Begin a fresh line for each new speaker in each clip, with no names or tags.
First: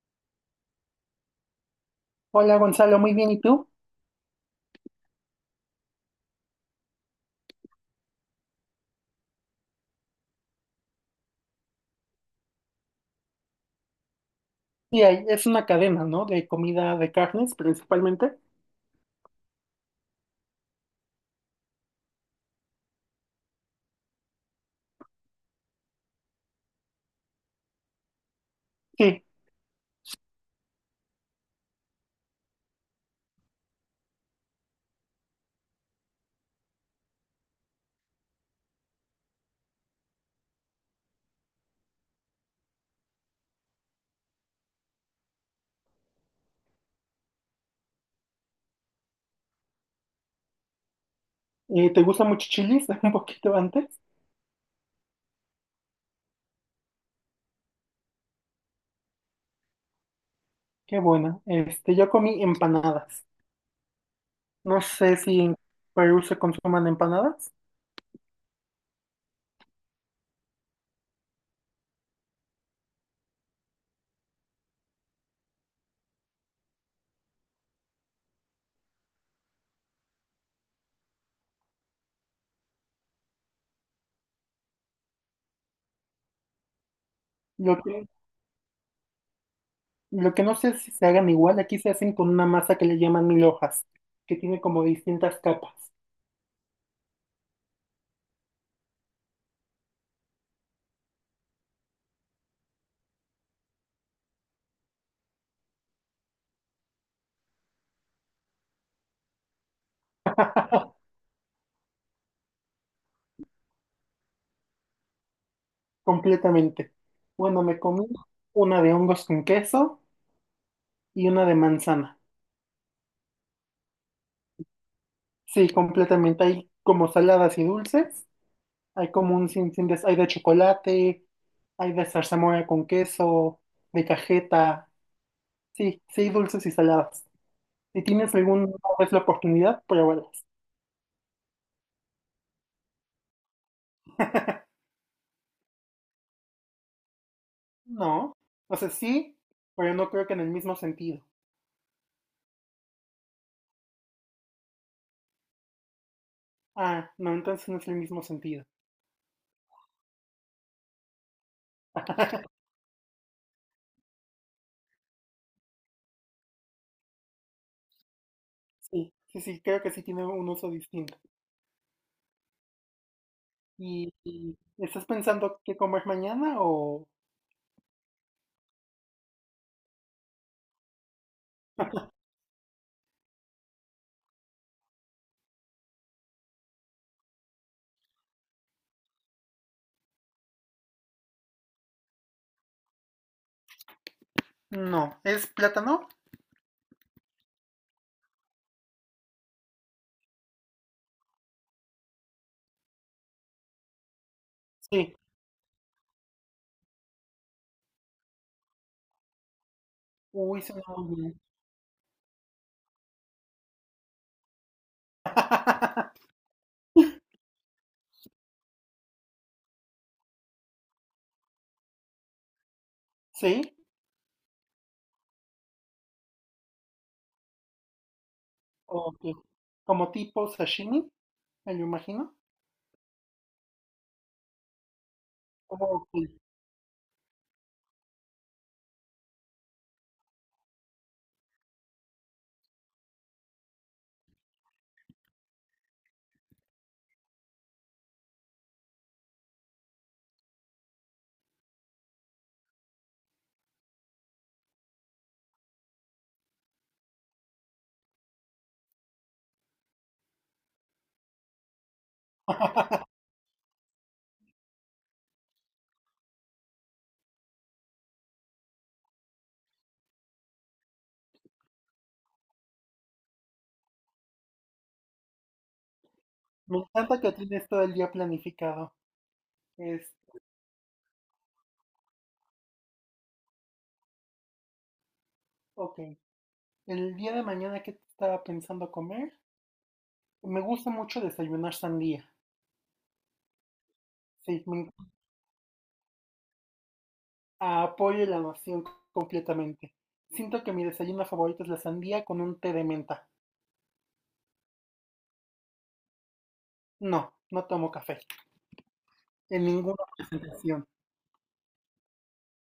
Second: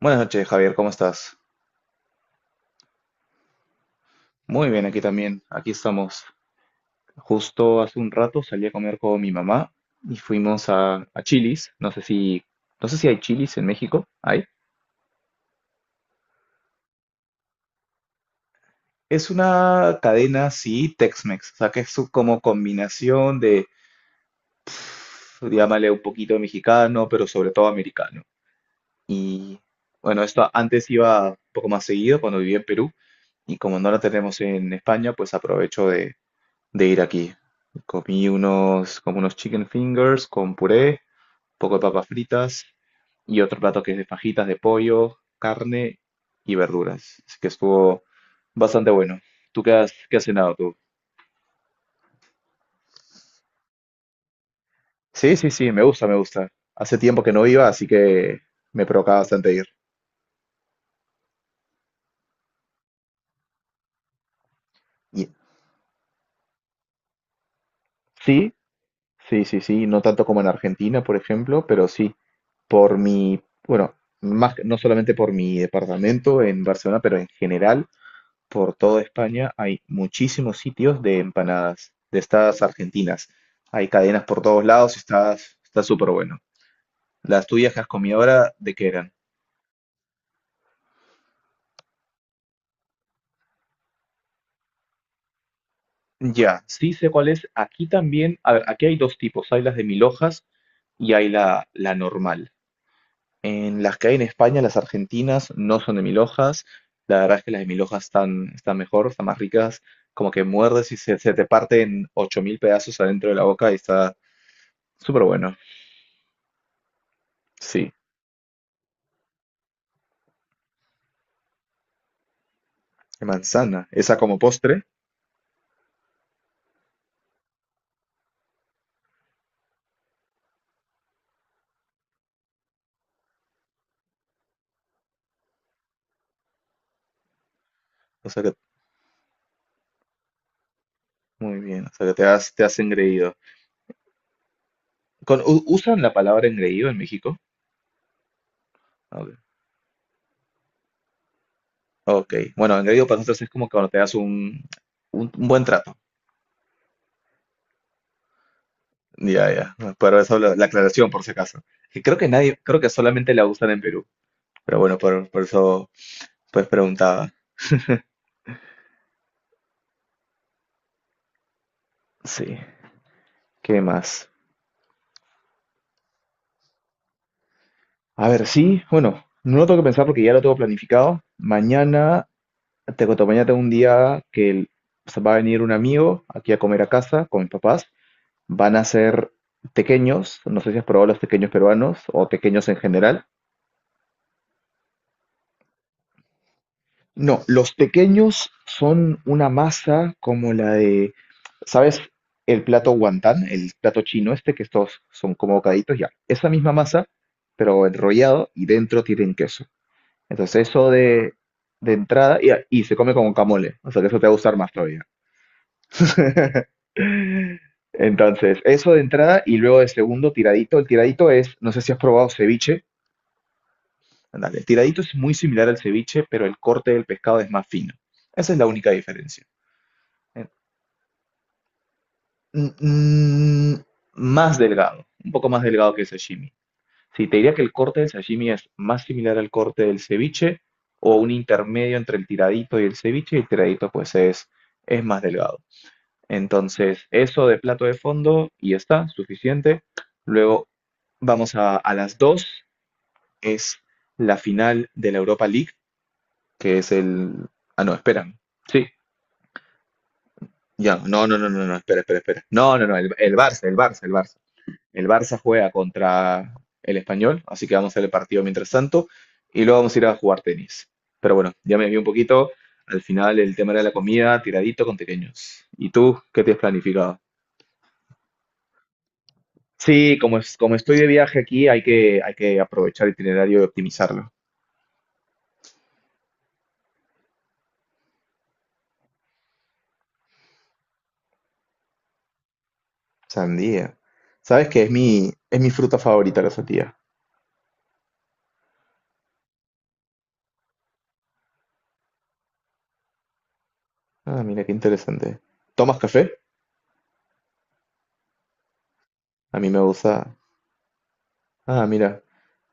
Buenas noches, Javier, ¿cómo estás?
Hola Gonzalo, muy bien, ¿y tú?
Muy bien, aquí también, aquí estamos. Justo hace un rato salí a comer con mi mamá y fuimos a Chili's. No sé si hay Chili's en México. ¿Hay?
Sí, es una cadena, ¿no? De comida de carnes principalmente.
Es una cadena, sí, Tex-Mex. O sea, que como combinación de, llámale un poquito mexicano, pero sobre todo americano.
Sí,
Y bueno, esto antes iba un poco más seguido cuando vivía en Perú. Y como no la tenemos en España, pues aprovecho de ir aquí. Comí unos, como unos chicken fingers con puré, un poco de papas fritas y otro plato que es de fajitas de pollo, carne y verduras. Así que estuvo bastante bueno. ¿Tú qué qué has cenado tú?
¿te gusta mucho chilis? Un poquito antes.
Sí, sí, sí, me gusta, me gusta. Hace tiempo que no iba, así que me provocaba bastante ir.
Qué bueno. Este, yo comí empanadas. No sé
Y-
si en Perú se consuman empanadas.
sí, sí, sí, sí, no tanto como en Argentina, por ejemplo, pero sí, por mi, bueno, no solamente por mi departamento en Barcelona, pero en general. Por toda España hay muchísimos sitios de empanadas, de estas argentinas. Hay cadenas por todos lados, está súper bueno. Las tuyas que
Lo
has
que,
comido ahora, ¿de qué eran?
lo que no sé es si se hagan igual, aquí se hacen con una masa que le llaman mil hojas, que tiene como distintas capas,
Ya, sí sé cuál es. Aquí también, a ver, aquí hay dos tipos, hay las de mil hojas y hay la normal. En las que hay en España, las argentinas no son de mil hojas. La verdad es que las de mil hojas están mejor, están más ricas. Como que muerdes y se te parten 8.000 pedazos adentro de la boca y está súper bueno.
completamente. Bueno, me
Sí.
comí una de hongos con queso y una de manzana.
De manzana. Esa como postre.
Sí, completamente. Hay como saladas y dulces. Hay como un sinfín de... Hay de chocolate, hay de zarzamora con queso, de cajeta. Sí, sí, dulces y saladas. Si
O
tienes
sea que,
alguna vez la oportunidad, pruébalas.
muy bien. O sea que te te has engreído. ¿Usan la palabra engreído en México?
No. O sea, sí,
Ok.
pero no creo que en el mismo sentido.
Ok. Bueno, engreído para nosotros es como cuando te das un buen trato.
Ah, no, entonces no es el mismo sentido.
Ya, ya. Pero eso la aclaración, por si acaso. Que creo que nadie, creo que solamente la usan en Perú. Pero bueno, por eso pues preguntaba.
Sí, sí, sí, creo que sí tiene un uso distinto.
Sí. ¿Qué
¿Y,
más?
y estás pensando qué comer mañana o...?
A ver, sí, bueno, no lo tengo que pensar porque ya lo tengo planificado. Mañana Te cuento, mañana tengo un día se va a venir un amigo aquí a comer a casa con mis papás. Van a ser tequeños, no sé si has probado los tequeños peruanos o tequeños en general.
No. ¿Es plátano?
No, los tequeños son una masa como la de, ¿sabes? El plato guantán, el plato chino este, que estos
Sí.
son como bocaditos, ya. Esa misma masa, pero enrollado y dentro tienen queso.
Uy,
Entonces
suena
eso
muy bien.
de entrada y se come con guacamole, o sea que eso te va a gustar más todavía. Entonces, eso de entrada y luego de segundo, tiradito. El tiradito es, no sé si has probado ceviche.
Sí.
Ándale, el tiradito es muy similar al ceviche, pero el corte del pescado es más fino. Esa es la única
Ok.
diferencia.
Como
Eh,
tipo sashimi, me lo imagino.
mm, mm, más delgado, un poco más delgado que el
Ok.
sashimi. Sí, te diría que el corte del sashimi es más similar al corte del ceviche o un intermedio entre el tiradito y el ceviche, y el tiradito pues es más delgado. Entonces, eso de plato de fondo y ya está, suficiente. Luego vamos a las 2 es la final de la Europa League, que es el... Ah, no, esperan. Sí, ya, no, no, no, no, no, espera, espera, espera. No, no, no, el Barça, el Barça, el Barça. El Barça juega contra el Español, así que vamos a hacer el partido mientras tanto y luego vamos a ir a jugar tenis. Pero bueno, ya me vi un poquito. Al final el tema de la comida, tiradito con pequeños. ¿Y tú qué te has
Me encanta
planificado?
que tienes todo el día planificado. Es,
Sí, como estoy de viaje aquí, hay que aprovechar el itinerario y optimizarlo.
ok. El día de mañana, ¿qué estaba pensando comer? Me gusta mucho desayunar sandía.
Sandía.
Sí,
¿Sabes qué? Es mi fruta favorita, la sandía.
apoyo la noción completamente. Siento que mi desayuno favorito es la sandía con un té de menta.
Ah, mira, qué interesante. ¿Tomas café?
No, no tomo café.
A
En
mí me
ninguna
gusta.
presentación.
Ah, mira.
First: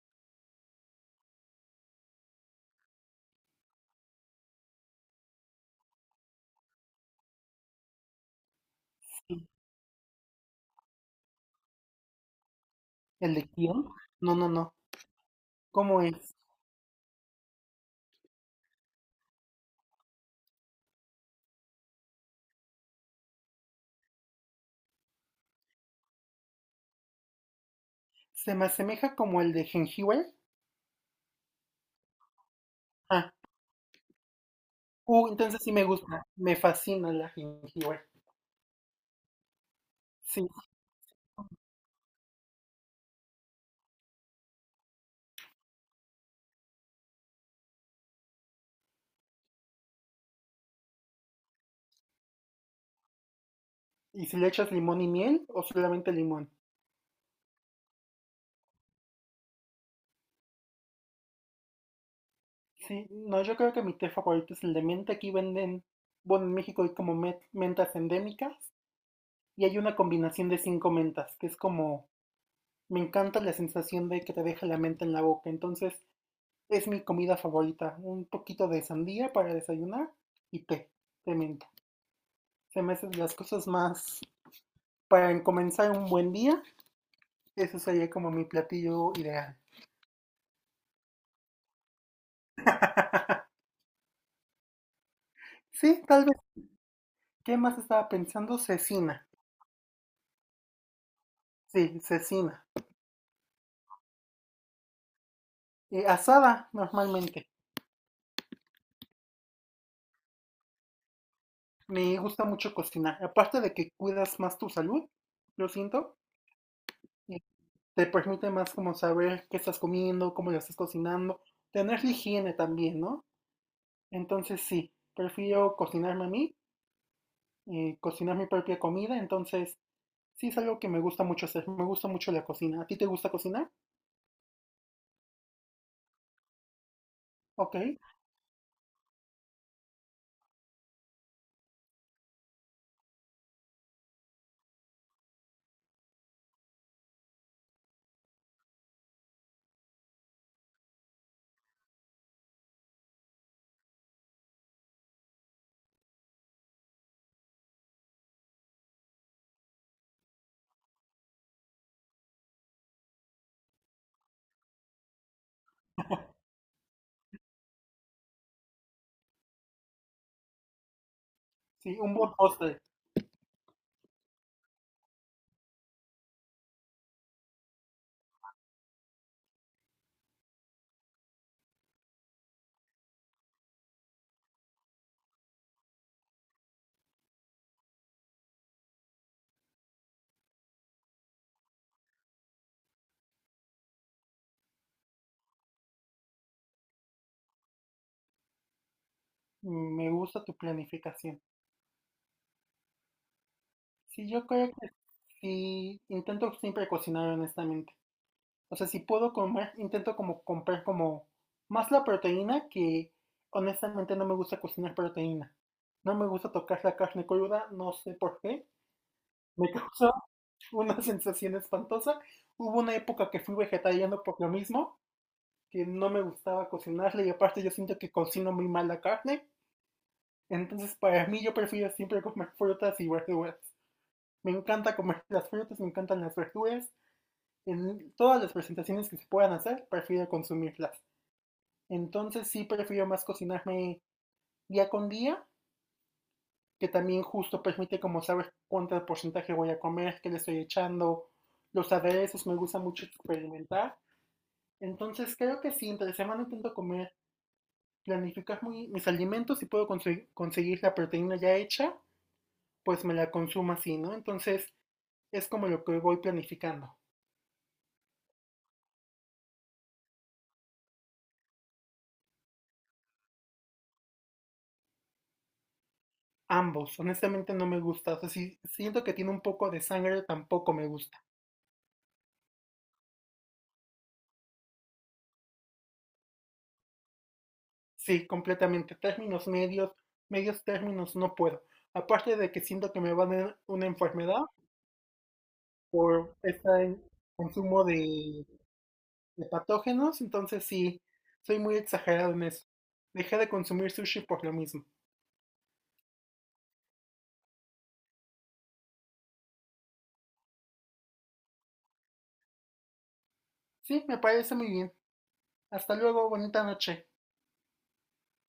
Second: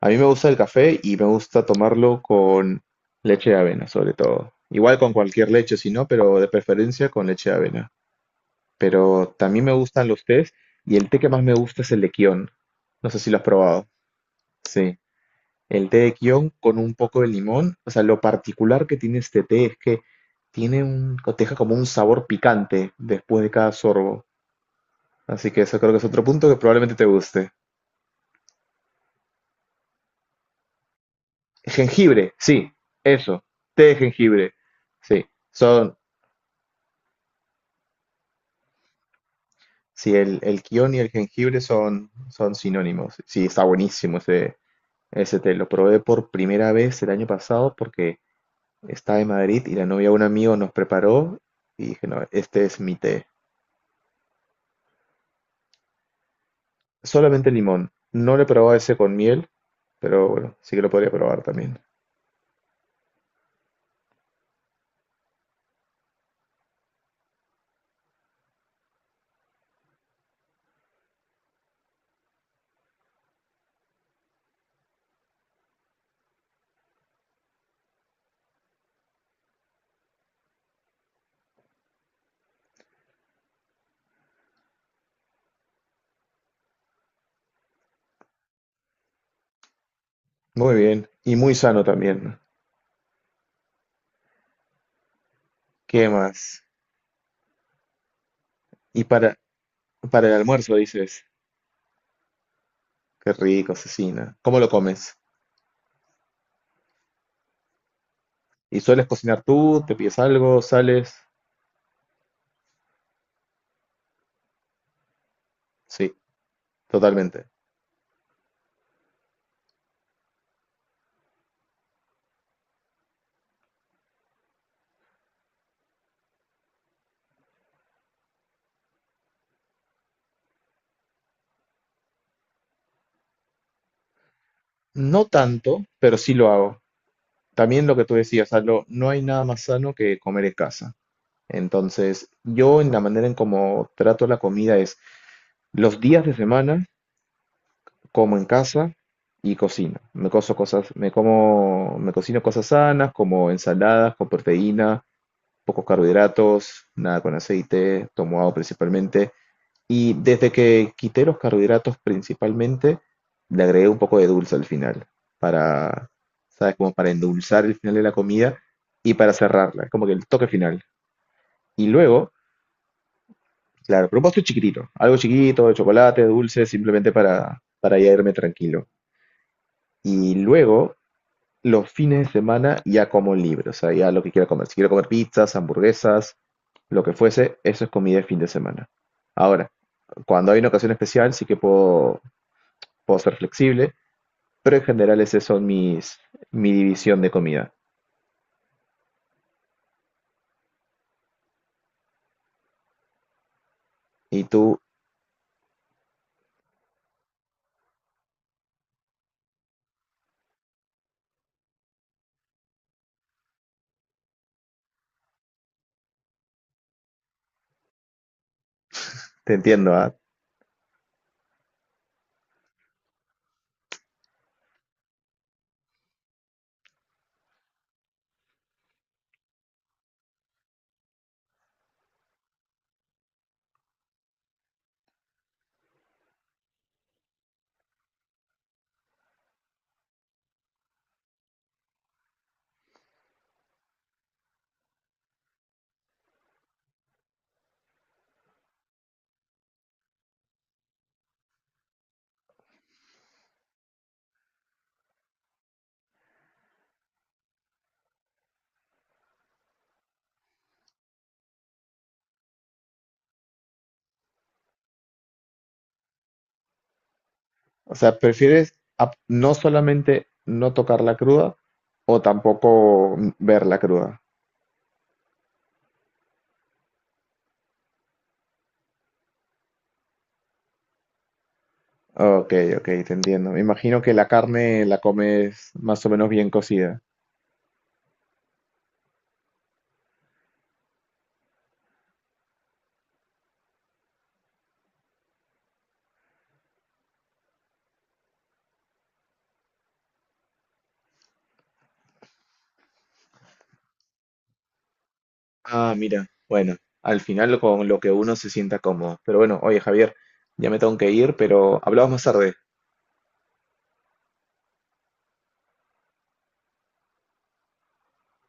A mí me gusta el café y me gusta tomarlo con leche de avena, sobre todo. Igual con cualquier leche, si no, pero de preferencia con leche de avena. Pero
Sí.
también me gustan los tés y el té que más me gusta es el de Kion. No sé si
¿El
lo has
de
probado.
quién? No, no, no.
Sí. El té
¿Cómo
de
es?
Kion con un poco de limón. O sea, lo particular que tiene este té es que tiene te deja como un sabor picante después de cada sorbo. Así que eso creo que es otro punto que probablemente te guste.
Se me asemeja como el de jengibre.
Jengibre, sí,
Ah,
eso. Té de jengibre. Sí,
uh, entonces sí me
son,
gusta, me fascina la jengibre.
sí,
Sí,
el kion y el jengibre son sinónimos. Sí, está buenísimo ese té. Lo probé por primera vez el año pasado porque estaba en Madrid y la novia de un amigo nos preparó y dije, no, este es mi té.
¿y si le echas limón y miel o solamente limón?
Solamente limón. No lo he probado ese con miel, pero bueno, sí que lo podría probar también.
Sí, no, yo creo que mi té favorito es el de menta. Aquí venden, bueno, en México hay como mentas endémicas y hay una combinación de 5 mentas, que es como, me encanta la sensación de que te deja la menta en la boca. Entonces, es mi comida favorita. Un poquito de sandía para desayunar y té de menta. Se me hacen las cosas más, para comenzar un buen día, eso sería como mi platillo ideal.
Muy bien. Y muy sano también.
Sí,
¿Qué
tal vez.
más?
¿Qué más estaba pensando?
Y
Cecina.
para, para el almuerzo dices,
Sí, cecina.
qué rico, cecina. ¿Cómo lo comes?
Asada, normalmente.
¿Y sueles cocinar tú? ¿Te pides algo? ¿Sales?
Me gusta mucho cocinar. Aparte de que cuidas más tu salud, lo
Sí,
siento. eh,
totalmente.
Te permite más como saber qué estás comiendo, cómo lo estás cocinando. Tener la higiene también, ¿no? Entonces sí, prefiero cocinarme a mí, cocinar mi propia comida. Entonces sí es algo que me gusta mucho hacer. Me gusta mucho la cocina. ¿A ti te gusta cocinar?
No tanto, pero sí lo hago.
Ok.
También lo que tú decías, Aldo, no hay nada más sano que comer en casa. Entonces, yo en la manera en cómo trato la comida es los días de semana como en casa y cocino. Me coso cosas, me como, me cocino cosas sanas, como ensaladas con proteína, pocos carbohidratos, nada con aceite, tomo agua principalmente. Y desde que quité los carbohidratos principalmente, le agregué un poco de dulce al final, para, ¿sabes? Como para endulzar el final de la comida y para cerrarla, como que el toque final. Y
Sí, un
luego,
buen postre.
claro, pero un postre chiquitito, algo chiquito, de chocolate, dulce, simplemente para ya irme tranquilo. Y luego los fines de semana ya como libre, o sea, ya lo que quiera comer. Si quiero comer pizzas, hamburguesas, lo que fuese, eso es comida de fin de semana. Ahora, cuando hay una ocasión especial, sí que puedo ser flexible, pero en general mi división de comida.
Mm, me gusta tu planificación. Sí,
Y
yo creo.
tú,
Y intento siempre cocinar honestamente. O sea, si puedo comer, intento como comprar como más la proteína que honestamente no me gusta cocinar proteína. No me gusta tocar la carne cruda, no sé por qué.
te
Me
entiendo,
causa
¿ah?
una sensación espantosa. Hubo una época que fui vegetariano por lo mismo, que no me gustaba cocinarla y aparte yo siento que cocino muy mal la carne. Entonces para mí yo prefiero siempre comer frutas y verduras. Me encanta comer las frutas, me encantan las verduras. En todas las presentaciones que se puedan hacer, prefiero consumirlas. Entonces sí prefiero más cocinarme día con día, que también justo permite como saber cuánto porcentaje voy a comer, qué le estoy echando, los aderezos, me gusta mucho experimentar. Entonces creo que sí, entre semana intento comer, planificar mis alimentos si puedo conseguir, conseguir la proteína ya hecha, pues me la consumo así, ¿no? Entonces es como lo que voy planificando.
O sea, prefieres no solamente no tocarla cruda o tampoco verla cruda.
Ambos, honestamente no me gusta. O sea, si siento que tiene un poco de sangre, tampoco me gusta.
Ok, ok, te entiendo. Me imagino que la carne la comes más o menos bien cocida.
Sí, completamente. Términos medios, medios términos no puedo. Aparte de que siento que me van a dar una enfermedad por este consumo de patógenos, entonces sí, soy muy exagerado en eso. Dejé de consumir sushi por lo mismo.
Ah, mira, bueno, al final con lo que uno se sienta cómodo. Pero bueno, oye Javier, ya me tengo que ir, pero hablamos más tarde.
Sí, me parece muy bien. Hasta luego, bonita noche.